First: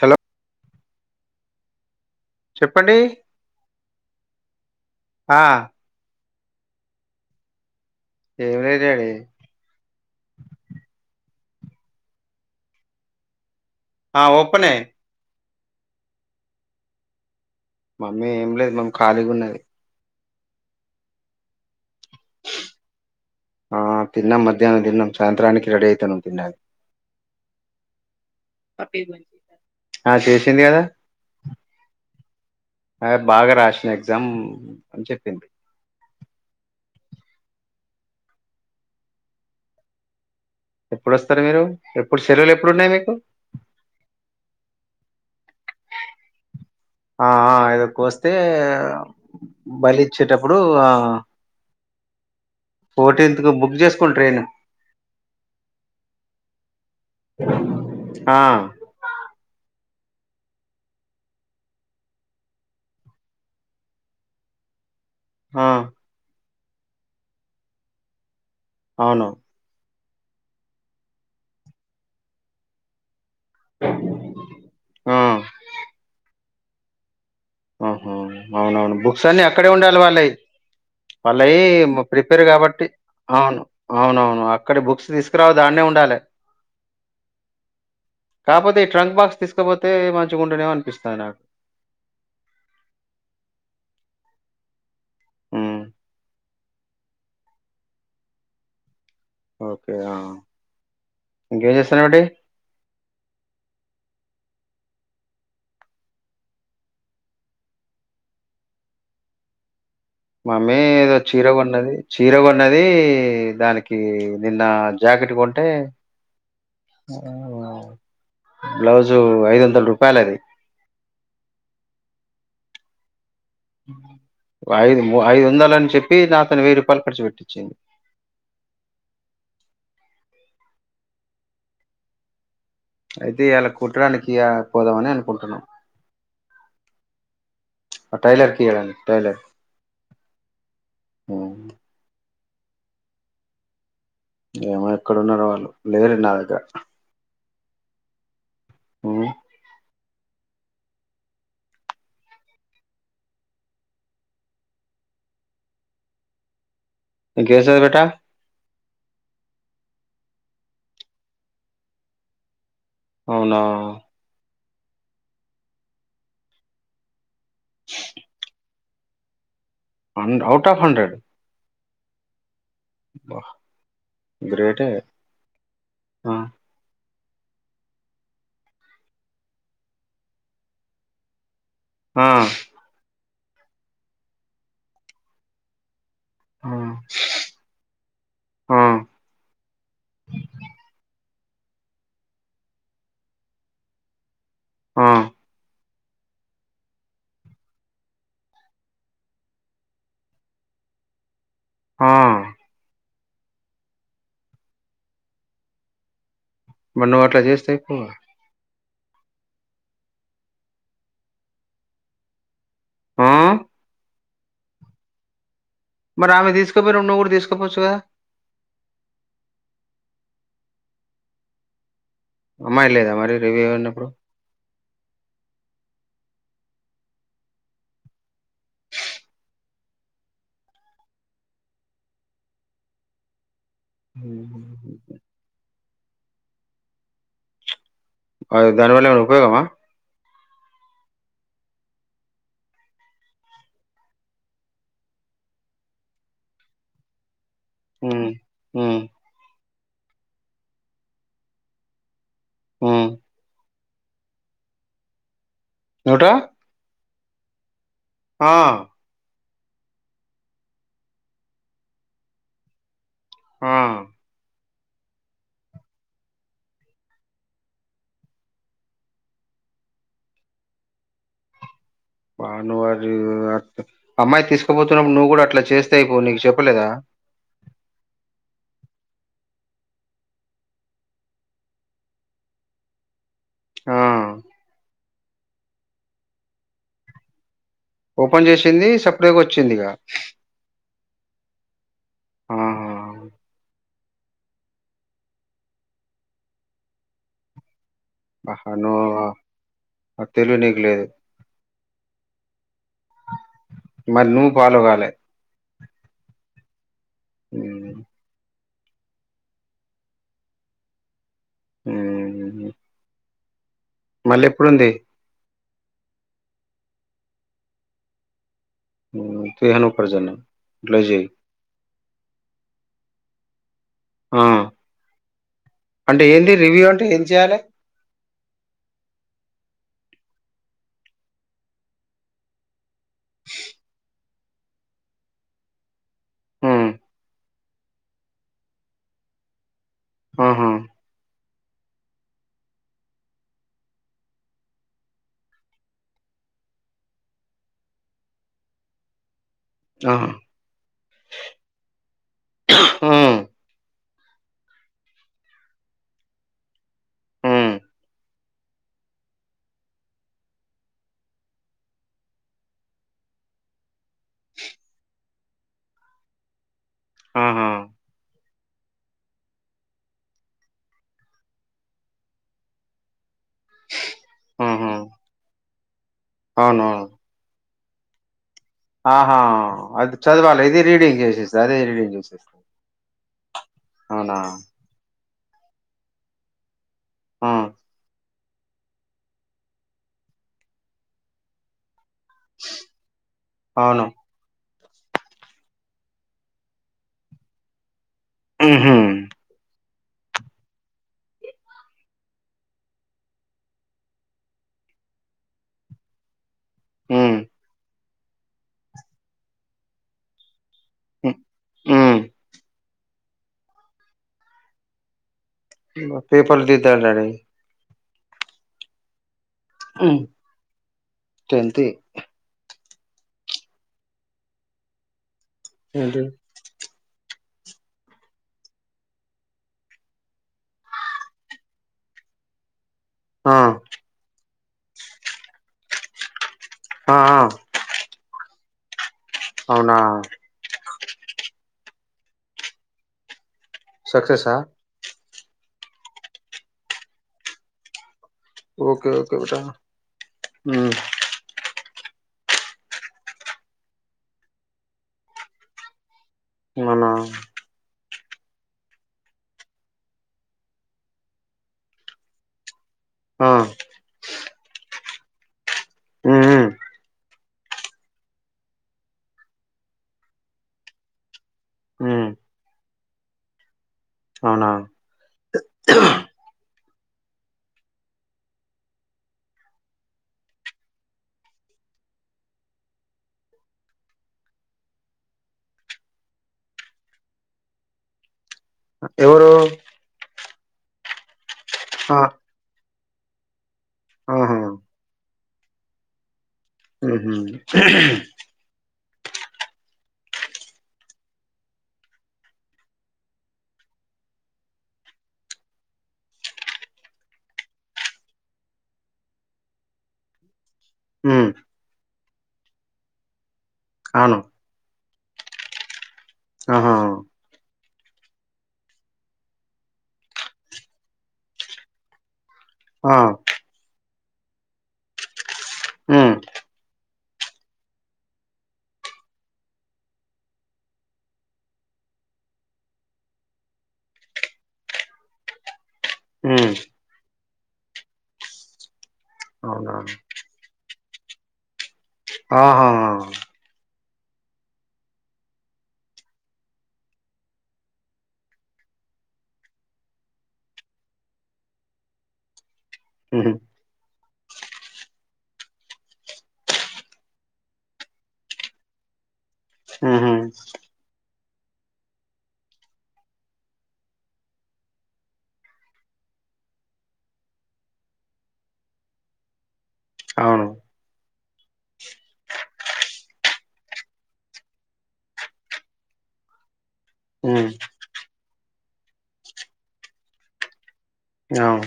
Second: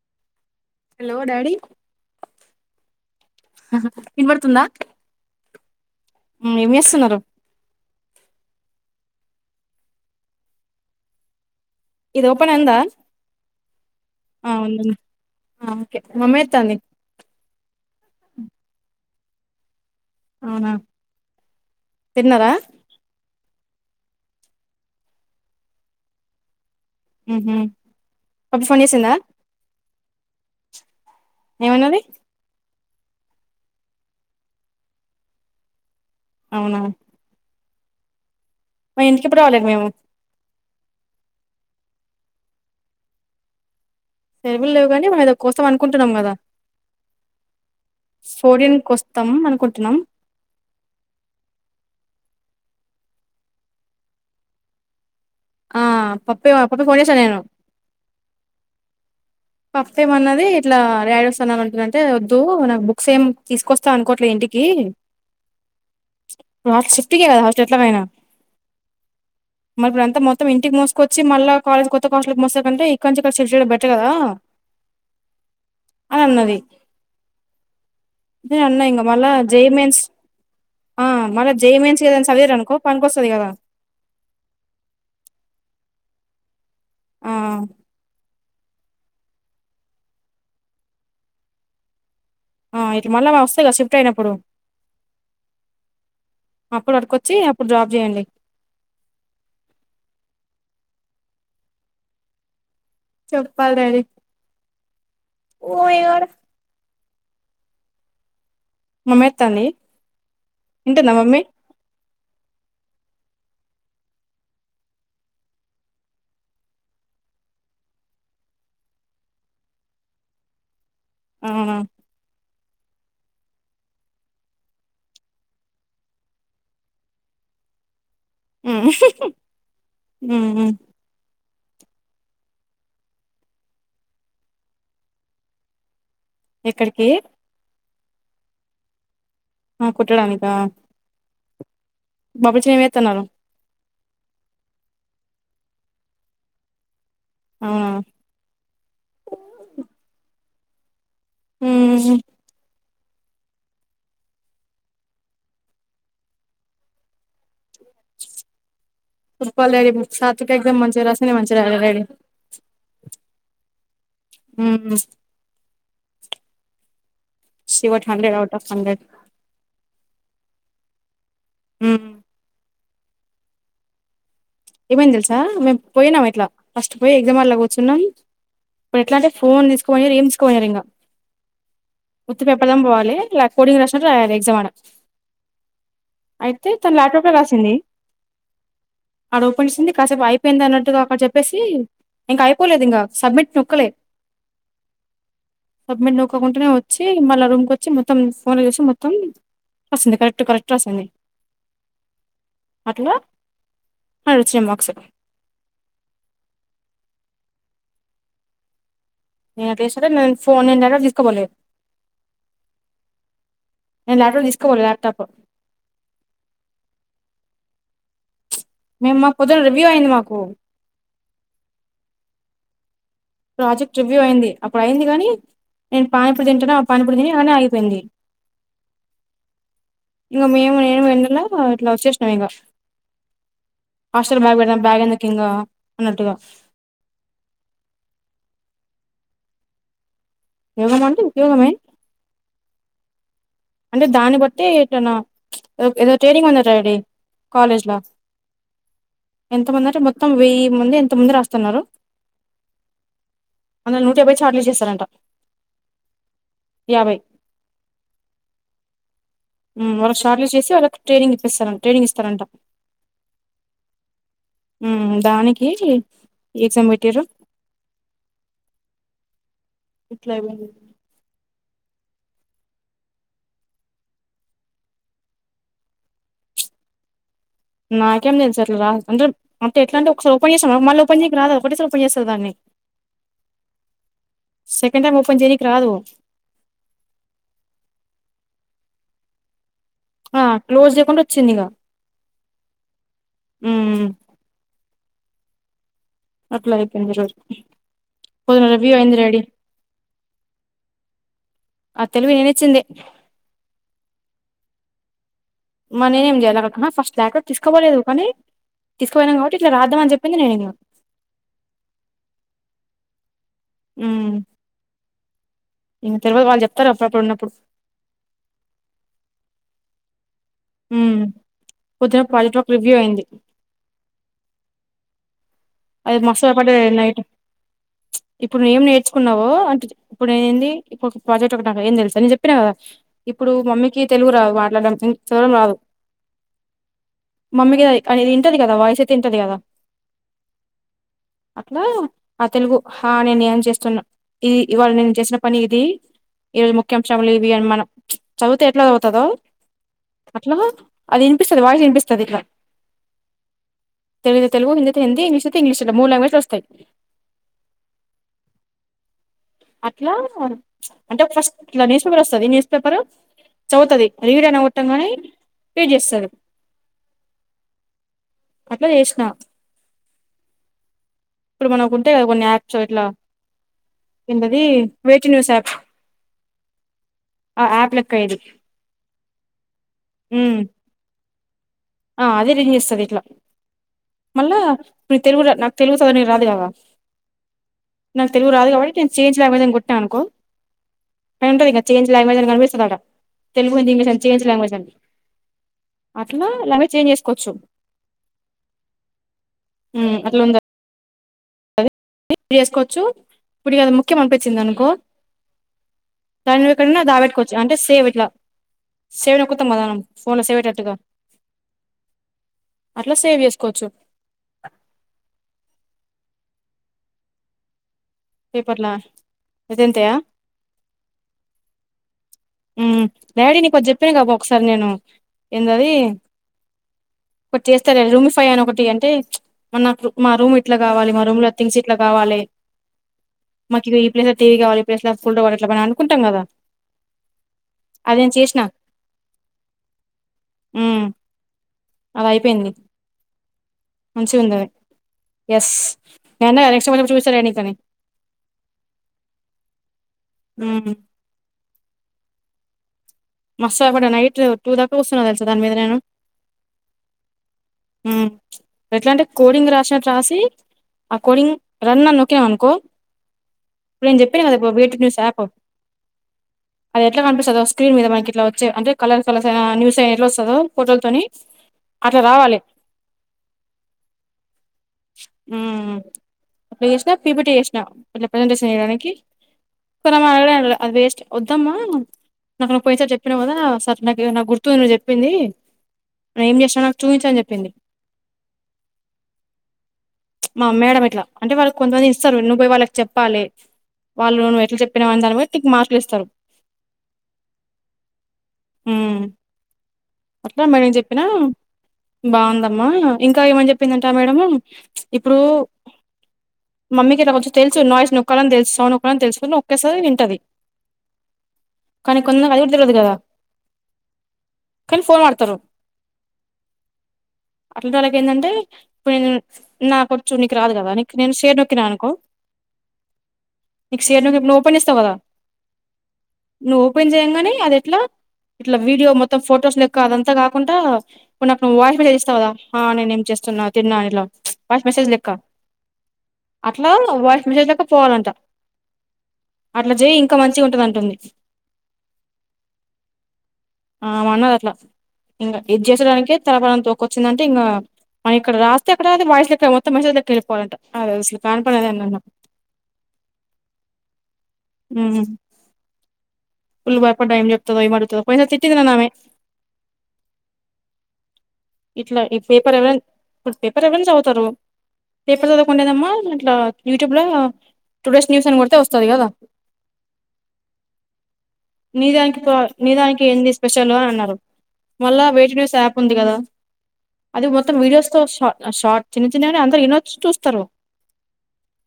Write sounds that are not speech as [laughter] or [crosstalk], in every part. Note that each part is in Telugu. హలో హలో డాడి చెప్పండి ఆహా వినపడు తుందా ఆ ఏం చేేస్తున్నారు ఏం లేద్ డ్యాడీ ఇది ఓపెన్ అందా ఆ ఓపనే ఆ ఓకే మమ్మేతంది మమ్మీ ఏం లేదు మమ్ కాళిగున్నది అవునా తిన్నారా ఆ తిన్నాం మధ్యాహ్నం తిన్నాం సాయంత్రానికి రెడీ అయితానం తిన్డాని ఉహూ పుపి ఫోన్ చేసిందా ఆ చేసింది కదా ఏమన్నది అ బాగా రాసిన ఎగ్జామ్ అని చెప్పింది అవునా మ ఇంటికి ఎప్పుడు రవాలే మేము ఎప్పుడొస్తారు మీరు ఎప్పుడు సెలవులు ఎప్పుడున్నాయి మీకు సెలవులు లేవు గనీ వైద్ ఆఆ ఇదకోస్తే ఫోర్టీన్ కోస్తాం అనుకుంటున్నాం బలిచ్చేటప్పుడు ఆ ఫోర్టీన్త్ కు బుక్ చేసుకోండి ట్రైన్ ఆ పప్పి పప్పి ఫోన్ చేశిన నేను ఆ పప్పి ఎం అన్నది ఇట్లా డాడీ వస్తనని అంటున్నారంటే వద్దు నాకు బుక్స్ ఏం తీసుకొస్తా అనుకోట్లేదు ఇంటికి ఆ [unintelligible] షిఫ్టీకదా హాస్ట్ ఎట్లా నైనా అవును మరి ఇప్పుడు అంత మొత్తం ఇంటికి మోకొచ్చి మళ్ళ కాలేజ్ కొత్తకాస్ట్ల్ కు మోసాంటే ఇంక చే ఇక్కడ చుచుడు బెటర్ కదా ఆ ఉన్నది అహ అవునవును బుక్స్ అన్ని జేఈ అక్కడే ఉండాలే మెయిన్స్ వాళ్ళై ఆ మళ్ళా వాళ్ళయి జేఈ మెయిన్స్ ఏదైనా ప్రిపేర్ చదివిరనుకో కాబట్టి పనికొస్తది కదా అవును అవునవును అక్కడ బుక్స్ తీసుకురావొద్దు అన్నే ఉండాలే ఆ కాకపోతే ఈ ట్రంక్ బాక్స్ తీసుకపోతే మంచిగా ఉంటునేమో అనిపిస్తంది నాకు ఆ ఇటు మళ్ళా వస్తాయి షిఫ్ట్ అయినప్పుడు ఉ అప్పుడు అడికొచ్చి అప్పుడు జాబ్ చేయండి ఓకే ఇంకా ఎం చేస్తానవు చెప్పాల డాడి ఓ ఏవారు మమ్మి వత్తాంది మమ్మీ ఏదో చీర కొన్నది చీర కొన్నది దానికి నిన్న జాకెట్ కొంటే బ్లౌజు ఐదు వందల రూపాయలు అది అవునా ఐదు ఐదు వందలు అని చెప్పి నాతోని వెయ్యి రూపాయలు ఖర్చు పెట్టించిింది ఉమ్ ఉమ్ ఉమ్ అయితే ఇలా కుట్టడానికి పోదామని అనుకుంటున్నాం ఎక్కడికి ఆ టైలర్కి ఇయ్యడానికి టైలర్ ఆ కుట్టడానికా అవును బాబుచి ఏం చేస్తన్నారు ఏమో ఎక్కడన్నారో వాళ్ళు లేరు నా దగ్గర అవునా ఉ ఉ కేస బేటా ఫుట్బల్ రెడీ సాత్విక ఎగ్జామ్ మంచిగా రాసింద మంచిగా రాయలే డాడీ అవునా ఉ శివట్ hundred out of hundred out of hundred ఉ వా ఏమైంది తెలుసా మేము పోయినాం ఆ ఇట్లా ఫస్ట్ పోయి ఎగ్జామ్ హాల్లో కూర్చున్నాం ఇప్పుడు ఎట్లా అంటే ఫోన్ తీసుకోని ఏం తీసుకోనిపోనిరు ఇంకా ఆ ఉత్తి పెప్పదాం పోవాలి ల పోడింగ్ రాసినట్టు రాయాలి ఎగ్జామ్ ఆడ ఆ అయితే తను లాప్టాప్ లో రాసింది ఆ ఆడ ఓపెన్ చేసింది కాసేపు అయిపోయింది అన్నట్టుగా అడ చెప్ చెప్పేసి ఇంక అయిపోలేదు ఇంకా సబ్మిట్ నొక్కలే ఆ సబ్మిట్ నొక్కకుండానే వచ్చి మళ్ళ రూమ్కి వచ్చి మొత్తం ఫోన్ చేసి మొత్తం వస్తుంది కరెక్ట్ కరెక్ట్ వస్తుంది ఆ ఎలా ఆడ వచ్చినాయి మార్క్స్ మళ్ళ నువ్వు అట్లా చేస్తే ఎక్కువ నేను అట్ల చేస్తాను నేను ఫోన్ నను డై తీసుకోపోలేదు మ్మ్ నే ల్యాప్టాప్ తీసుకపోను ల్యాప్టాప్ మరి ఆమె తీసుకుపోయిరు నువ్వు కూడా తీసుకోపోవచ్చు కదా మేము మా పొద్దున్న రివ్యూ అయింది మాకు అమ్మాయి లేదా మరి రివ్యూ ప్రాజెక్ట్ అయినప్పుడు రివ్యూ అయింది ప్పుడు అయింది కాని నేను పానీపూరి తింటున్నాను ఆ పానీపూరి తిని అనే ఆగిపోయింది ఇంగ మేము నేను వెన్నెల ఇట్లా వచ్చేసినం ఇంగ హాస్టల్ బ్యాగ్ పెడదాం ఉమ్. బ్యాగ్ ఎందుకు కింద అన్నటుగా అ దానివల్ల ఏమన్న ఉపయోగమా యోగమ అంటే ఉపయోగమే అంటే దాన్ని బట్టి ఏనా ఏదో ట్రేనింగ్ ఉందట డాడీ కాలేజ్ లో ఉమ్, ఉమ్, ఎంతమంది అంటే మొత్తం వెయ్యి మంది ఎంత మంది రాస్తన్నారు ఉమ్. అందులో నూట యాభై చార్ట్లు యూస్ చేస్తారంట ఏమంట యాభై ఆ మ్మ్ వర షార్ట్లిస్ట్ చేసి వాళ్ళకి ట్రైనింగ్ ఇప్పిస్తార్ ట్రైనింగ్ ఇస్తారంట మ్మ్ మ్మ్ దానికి ఎగ్జామ్ పెట్టిర్రు ఇట్లా బ నువ్ వరి అమ్మాయి తీసుకోపోతున్నప్పుడు నువ్వు కూడా అట్లా చేస్తేయి పో నీకు చెప్పలేదా నాకేం తెలుసు అస్సల్ రా అంటే అంటే ఎట్లాంటే ఒకసారి ఓపెన్ చేస్తారా మళ్ళీ ఓపెన్ చేయికి రాదు ఒకటెసారి ఓపెన్ చేస్తారు దాన్ని ఆ. సెక్ కండ్ టైమ్ ఓపెన్ చెయ్యనికి రాదు ఓపెన్ చేసింది సప్పిడిగా వచ్చింది ఇగ ఆ క్లోజ్ చేయకుండా వచ్చింది ఇగ ఆహా మ్మ్ అప్లై అయిపోయింది ఈరోజు అస్సలు ఆ తెలివి నీకు లేదు వచ్చింది మరి నువ్ పాలోగాలే మరి నేనేం చెయ్యాలి [unintelligible] ఫస్ట్ ల్యాప్టాప్ ఉమ్ తీసుకోబలేదు కానీ తీస్కపోయినం కాబట్టి ఇట్లా రాద్దామ్ అని చెప్పింది నేను మ్మ్ మళ్ళీ ఎప్పుడుంది ఇంగ తరువాత వాళ్ళు చెప్తారు అప్పుడప్పుడు ఉన్నప్పుడు తూ ఎనపార్జం క్లేజి ఉమ్. పొద్దున పల్త్రోప్ రివ్యూ అయింది ఆ అది అంటే మస్తు ఏంది భయపడ్డ రివ్యూ అంటే నైట్ ఏం చేయాలి. ఇప్పుడు నువ్ ఏం నేర్చుకున్నావో అంటే ఇప్పుడు నేను ఏంది ఇప్పుడు ఒక ప్రాజెక్ట్ ఒకటిక ఏం తెలుసు నేను చెప్పినాను కదా ఇప్పుడు మమ్మీకి తెలుగు రాదు మాట్లాడం చదరడం రాదు ఉమ్ మమ్మీకి అది వింటది కదా వాయిస్ అయితే వింటది కదా ఆహా అట్లా ఆ తెలుగు హా నేను ఏం చేస్తున్నా ఇది ఇవాళ నేను చేసిన పని ఇది ఈ రోజు ముఖ్యాంశములు ఇవి అని మనం ప్చ్ చదివితే ఎట్లా చదువుతుదో ఆహా అట్లా అది వినిపిసస్తాది వాడికి వినిపిస్తాది ఇట్లా ఉమ్ తెలుగైతే తెలుగు హిందైతే హిందీ ఇంగ్లీష్ అయితే ఇంగ్లీష్ ఇలా మూడు లాంగ్వజ్స్ లో వస్తాయి ఉమ్ అట్లా ప్చ్ అంటే ఫస్ట్ ఇట్లా న్యూస్ పేపర్ వస్తాది. న్యూస్ పేపర్ చదువుతుది రీడ్ అని గొట్టామ్ గానే రీడ్ చేస్తాది. ఆహా అట్లా చేసినా ఇప్పుడు మన ఉంటే కదా కొన్ని యాప్స్ ఇట్లా ఎంటది ఆహా వేటూన్యూస్ ఆప్ అవును ఆ ఆప్లక్క ఇది ఆహా అది ఉమ్ చదవాలి ఇది రీడింగ్ చేసే ఆ అదే రేంజ్ చేస్తది ఇట్లా అవునా మళ్ళా తెలుగు రా నాకు తెలుగు చదా నను రాదు కదా ఆ నాక్ తెలుగు రాదు కాబట్టి చేంజ్ లాంగ్వేజ్ మీద కొటిన్నా అనుకో అది ఉంటది గా చే లాంగ్వేజ్ అని కనిపిస్తది అడా తెలుగు హింది అవును ఇంగ్లిష్ చేంజ్ లాంగ్వజ్ అని అట్లా [unintelligible] చేంజ్ చేసుకోవచ్చు మ్ హు మ్ అట్లుంద ఇ చేసుకోవచ్చు, ఇప్పుడుకి అది ముఖ్యం అనిపించింది అనుకో, దాని ఎక్కడనా దాబ ఉమ్ పెట్టుకోవచ్చు అంటే సేవ్ ఇట్లా సేవ్ నొక్కుతమ్ మనం ఫోన్ లో సేవ్యేటట్టుగా మ్ మ్ అట్లా సేవ్ చేసుకోవచ్చు పేపర్లు దిద్దాలి డాడి పేపర్లా ఇదంతయా మ్ టెన్త్యి మ్ డాడీ నీ కొటి చెప్పాను కాబా ఒకసారి నేను ఏందాది ఏంటి ఒకటి చేస్తారడి రూమ్ఫై అని ఒకటి ఇయ్అంటే ప్చ్ మన నాకు మా రూమ్ ఇట్లా కావాలి, మా రూమ్ లో థింగ్స్ ఇట్లా కావాలి. ఆ మాకి ఇది ఈ ప్లేస్ టీవి కావాలి ఈ ప్లేస్ లో [unintelligible] అని అనుకుంటాం కదా ఆ ఆ అదినేను చేసిన అవునా అలా అయిపోయింది నీకు సక్సెసా ఎస్ [unintelligible] న ఎక్స్ప్పు చూసార ఎనిత ఓకే ఓకే బేటా హ్మ్ ఉమ్ మస్తు అక్కడ నైట్ టూ దాకా వస్తున్నా తెలుసా దాని మీద నేను అవునా ఉ ఎట్లా అంటే కోడింగ్ రాసినట్టు రాసి ఆ కోడింగ్ రన్ అని నొక్కినం అనుకో ఆ ఇప్పుడు నేను చెప్పిన కదా వే టు న్యూస్ యాప్ ఉమ్ ఉమ్ అది ఎట్లా కనిపిస్తదో స్క్రీన్ మీద మనకి ఇట్లా వచ్చేవి అంటే కలర్ కలర్స్ అయినా న్యూస్ అయినా ఎట్ల వస్తదో ఫోటోల తోని అట్లా ఉమ్ రావాలి. అవునా ఉ అట్లా చేసిన పి పి టీ చేసిన. అట్లా ప్రెసెంటేషన్ చేయడానికి. ఆ అది వేస్ట్ వద్దమ్మా నాకు నువ్వు పోయినసారి చె చెప్పినవు కదా సరే నాకు నాకు గుర్తుంది నువ్వు చెప్పింది నేను ఏం చేసినావు నాకు చూపించని చెప్పింది ఎవరు మా మేడం ఇట్లా అంటే వాళ్ళకి కొంతమంది ఆ ఇస్తారు నువ్వు పోయి వాళ్ళకి చెప్పాలి వాళ్ళు ఆహా నువ్వు ఎట్లా చెప్పినవు అన్న దాన్నిబట్టి టిక్ మార్కులు ఇస్తారు ఉహు ఉ అట్లా మేడమ్ కి చెప్పినా బాగుందమ్మా ఇంకా ఏమని చెప్పిందంటే ఆ మేడం ఇప్పుడు మమ్మీకి ఇట్ల కొంచెం తెలుసు నాయిస్ నోక్కాలని తెలుసు సౌండ్ నొక్కాలని తెలుసు నొక్కేస్తది వింటది. ఉమ్ కానీ కొంతమంది అది కూడా తెల్వదు కదా అవును కాని ఫోను వాడుతరు ఆహా అట్లాంటోల్లాకు ఎందంటె నాకు ఒచ్చు నీకు రాదుకదా నీకు నేను షేర్ నొక్కిన అనుకో ఆ నీకు షేర్ నొక్కితే నువ్వు ఓపెన్ చేస్తావ్ కదా ఉమ్ నువ్వు ఓపెన్ చెయ్యంగనే ఇట్లా వీడియో మొత్తం ఫొటోస్ లెక్క అదంతా కాకుండా కొన్ని నాకు వాయిస్ మెసేజ్ ఇస్తావు కదా. నేను ఏం చేస్తున్నా తిన్నా ఇలా వాయిస్ మెసేజ్ లెక్క ఉమ్ అట్లా వాయిస్ మెసేజ్ లెక్క పోవాలంట. అట్లా అవునా చేయి ఇంకా మంచిగ ఉంటది అంటుంది. ఆహా ఆమె అన్నది అట్లా. ఇంకా ఇది చేసేదానికే తల ప్రాణం తోకకి వచ్చిందంటే ఇంకా మనం ఇక్కడ రాస్తే అక్కడ వాయిస్ లెక్క మొత్తం మెసేజ్ లెక్క వెళ్లిపోవాలాంట. అది అసలు కానిపని అని అన్నాను. ఉహు అ ఫుల్ భయపడ్డా ఏం చెప్తదో ఏమడుగుతదో పోయినసారి తిట్టింది నన్ను ఆమె. ఉహు ఇట్లా ఈ పేపర్ ఎవరు ఇప్పుడు పేపర్ ఎవరు చదవతారు పేపర్ చదవకుంటెందమ్మా ఇట్లా యూట్యూబ్ లో టుడేస్ న్యూస్ అని కొడితే వస్తది కదా. అవును నీ దానికి నీ దానికి ఏంది స్పెషల్ అని అన్నారు. మళ్ళా వే టు న్యూస్ యాప్ ఉంది కదా అది ఉమ్ మొత్తం వీడియోస్ తో ష షార్ట్ చిన్న చిన్నగనే అందరు వినొచ్చు చూస్తారు అవును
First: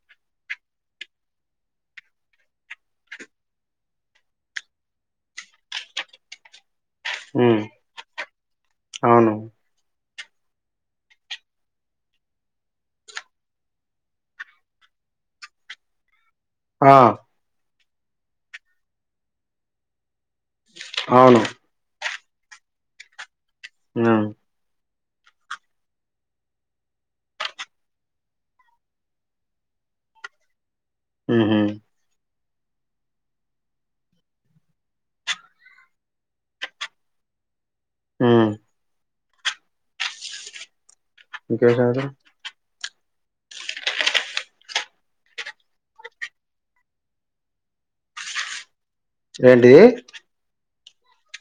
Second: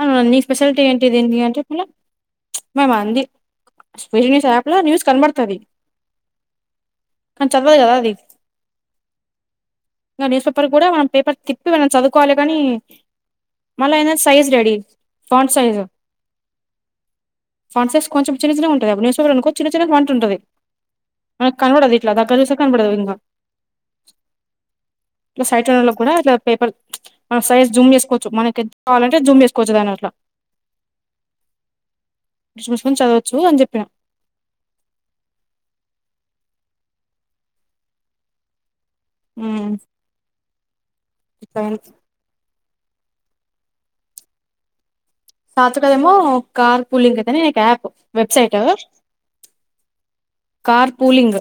అని అంది. నీ స్పెషాలిటీ ఏంటిది. అంటే మళ్ళా మేడం అంది స్పెషల్ న్యూస్ యాప్ లో న్యూస్ కనబడుతది కానీ ఉమ్ చదవదు కదా అది. అవును ఇంకా న్యూస్ పేపర్ కూడా మనం పేపర్ తిప్పి మనం చదువుకోవాలి. కానీ మళ్ళీ అయిన సైజు రెడీ ఫాంట్ సైజు. ఆ స్పాన్సర్స్ కొంచెం చిన్న చిన్నగా ఉంటది. న్యూస్ పేపర్ అనుకో చిన్న చిన్న ఫాంట్ ఉంటది అవును మనకు కనపడదు. ఇట్లా దగ్గర చూస్తే కనపడదు. ఇంగా ఉమ్ ఇట్లా సైట్ ఉన్నోళకు కూడ పేపర్ సైజ్ జూమ్ చేసుకోవచ్చు మనకు ఎంత కావాలంటే జూమ్ చేసుకోవచ్చు దాన్ని అట్లా ఉహు అట్లా చదవచ్చు అని చెప్పిన ఉమ్ ఉ ఇంకేం సంగతులు సాత్వికది ఏమో కార్ పూలింగ్ అయితనే ఒక యాప్ వెబ్సైట్ ఏంటిది కార్ పూలింగ్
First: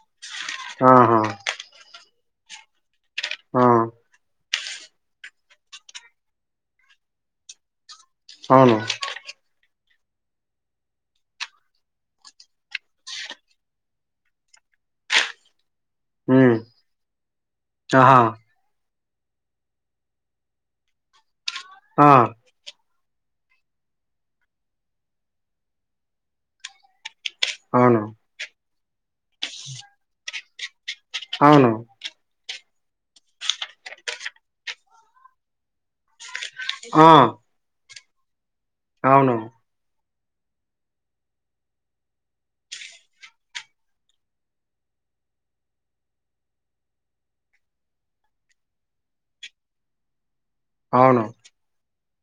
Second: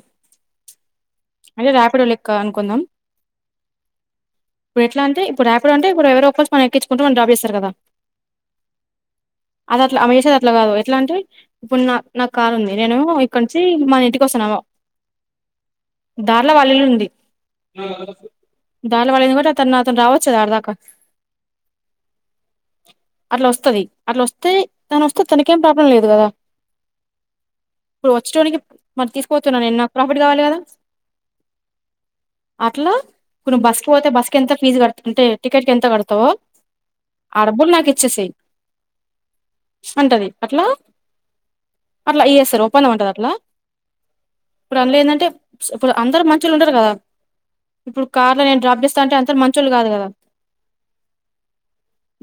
ఆహా అంటే ర్యాప్ ఇప్పుడో లెక్క అనుకుందాం. ఆ ఇప్పుడు ఎట్ల అంటే ఇప్పుడు రాపిడో అంటే ఇప్పుడు ఎవరో ఒకరు మనం ఎక్కించుకుంటం వాల్ డ్రాప్ చేస్తరు కదా. అవును అది అట్ల అమె చేసేది అట్ల కాదు ఎట్ల అంటే ఇప్పుడు నా నాకు కారు ఉంది నేను ఇక్కడ నుంచి మన ఇంటికి వస్తున్నా దారిలో హ్మ్ వాళ్ళ ఇల్లు ఉంది అ ఆహా దార్లో ఎడ్కిపోతే అత్తన్న అతను నాతోను రావచ్చు కదా ఆడదాక ఆ అట్ల వస్తది అట్ల వస్తే తను వస్తే తనకేం ప్రాబ్లం లేదు కద అవును ఇప్పుడు వచ్చేటోనికి మరి తీసుకపోతున్న నేను నాకు ప్రాఫిట్ కావాలె కద అవును అట్ల ఇప్పుడు నువు బస్సు కు పోతే బస్కి ఎంత ఫీజు కడత అంటే టికెట్ కి ఎంత కడతవో ఆ ఇచ్చేసేయి అవును అంటది అట్ల అట్ల ఇగేస్తరు ఒప్పందం ఉంటది అట్ల ఇప్పుడు అందులో ఏంటంటే ఇప్పుడు అందరు మంచొళ్ళు ఉండరు కదా ఇప్పుడు కార్ ల నేను డ్రాప్ చేస్త అంటే అందరు మంచోళ్ళు కాదు కదా అవును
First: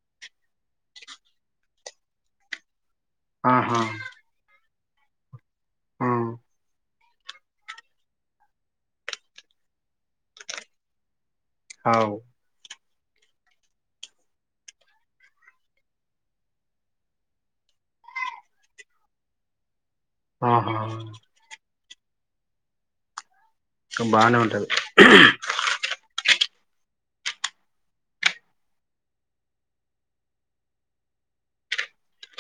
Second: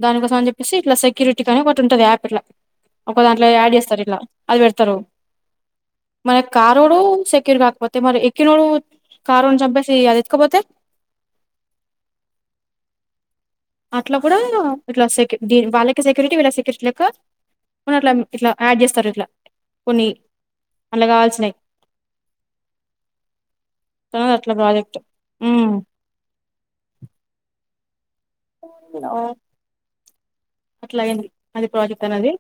దానికోసం అని చెప్పేసి సి ఇట్ల సెక్యూరిటీ కని ఒకటి ఉంటది యాప్ ఇట్లా ఒక దాంట్లో యాడ్ ఆహా చేస్తారు ఇట్ల అది వెడుతరు ఆ మనకు కారోడు సెక్యూర్ కాకపోతే మరి ఎక్కినోడు కారోని చంపేసి అది ఎత్తుకపోతే అవు అట్ల కూడా ఇట్లా సెక్యూ టీం వాళ్ళకి సెక్యూరిటీ వీళ్ళ సెక్యూరిటీ లెక కొనట్ల ఇట్ల యాడ్ చేస్తరు ఇట్ల కొన్ని ఆహా ఆన్ల కావాల్సినై ఇంక బానే ఉంటది ఉమ్ ఓ అట్ల అయింది అది ప్రాజెక్ట్ అన్నది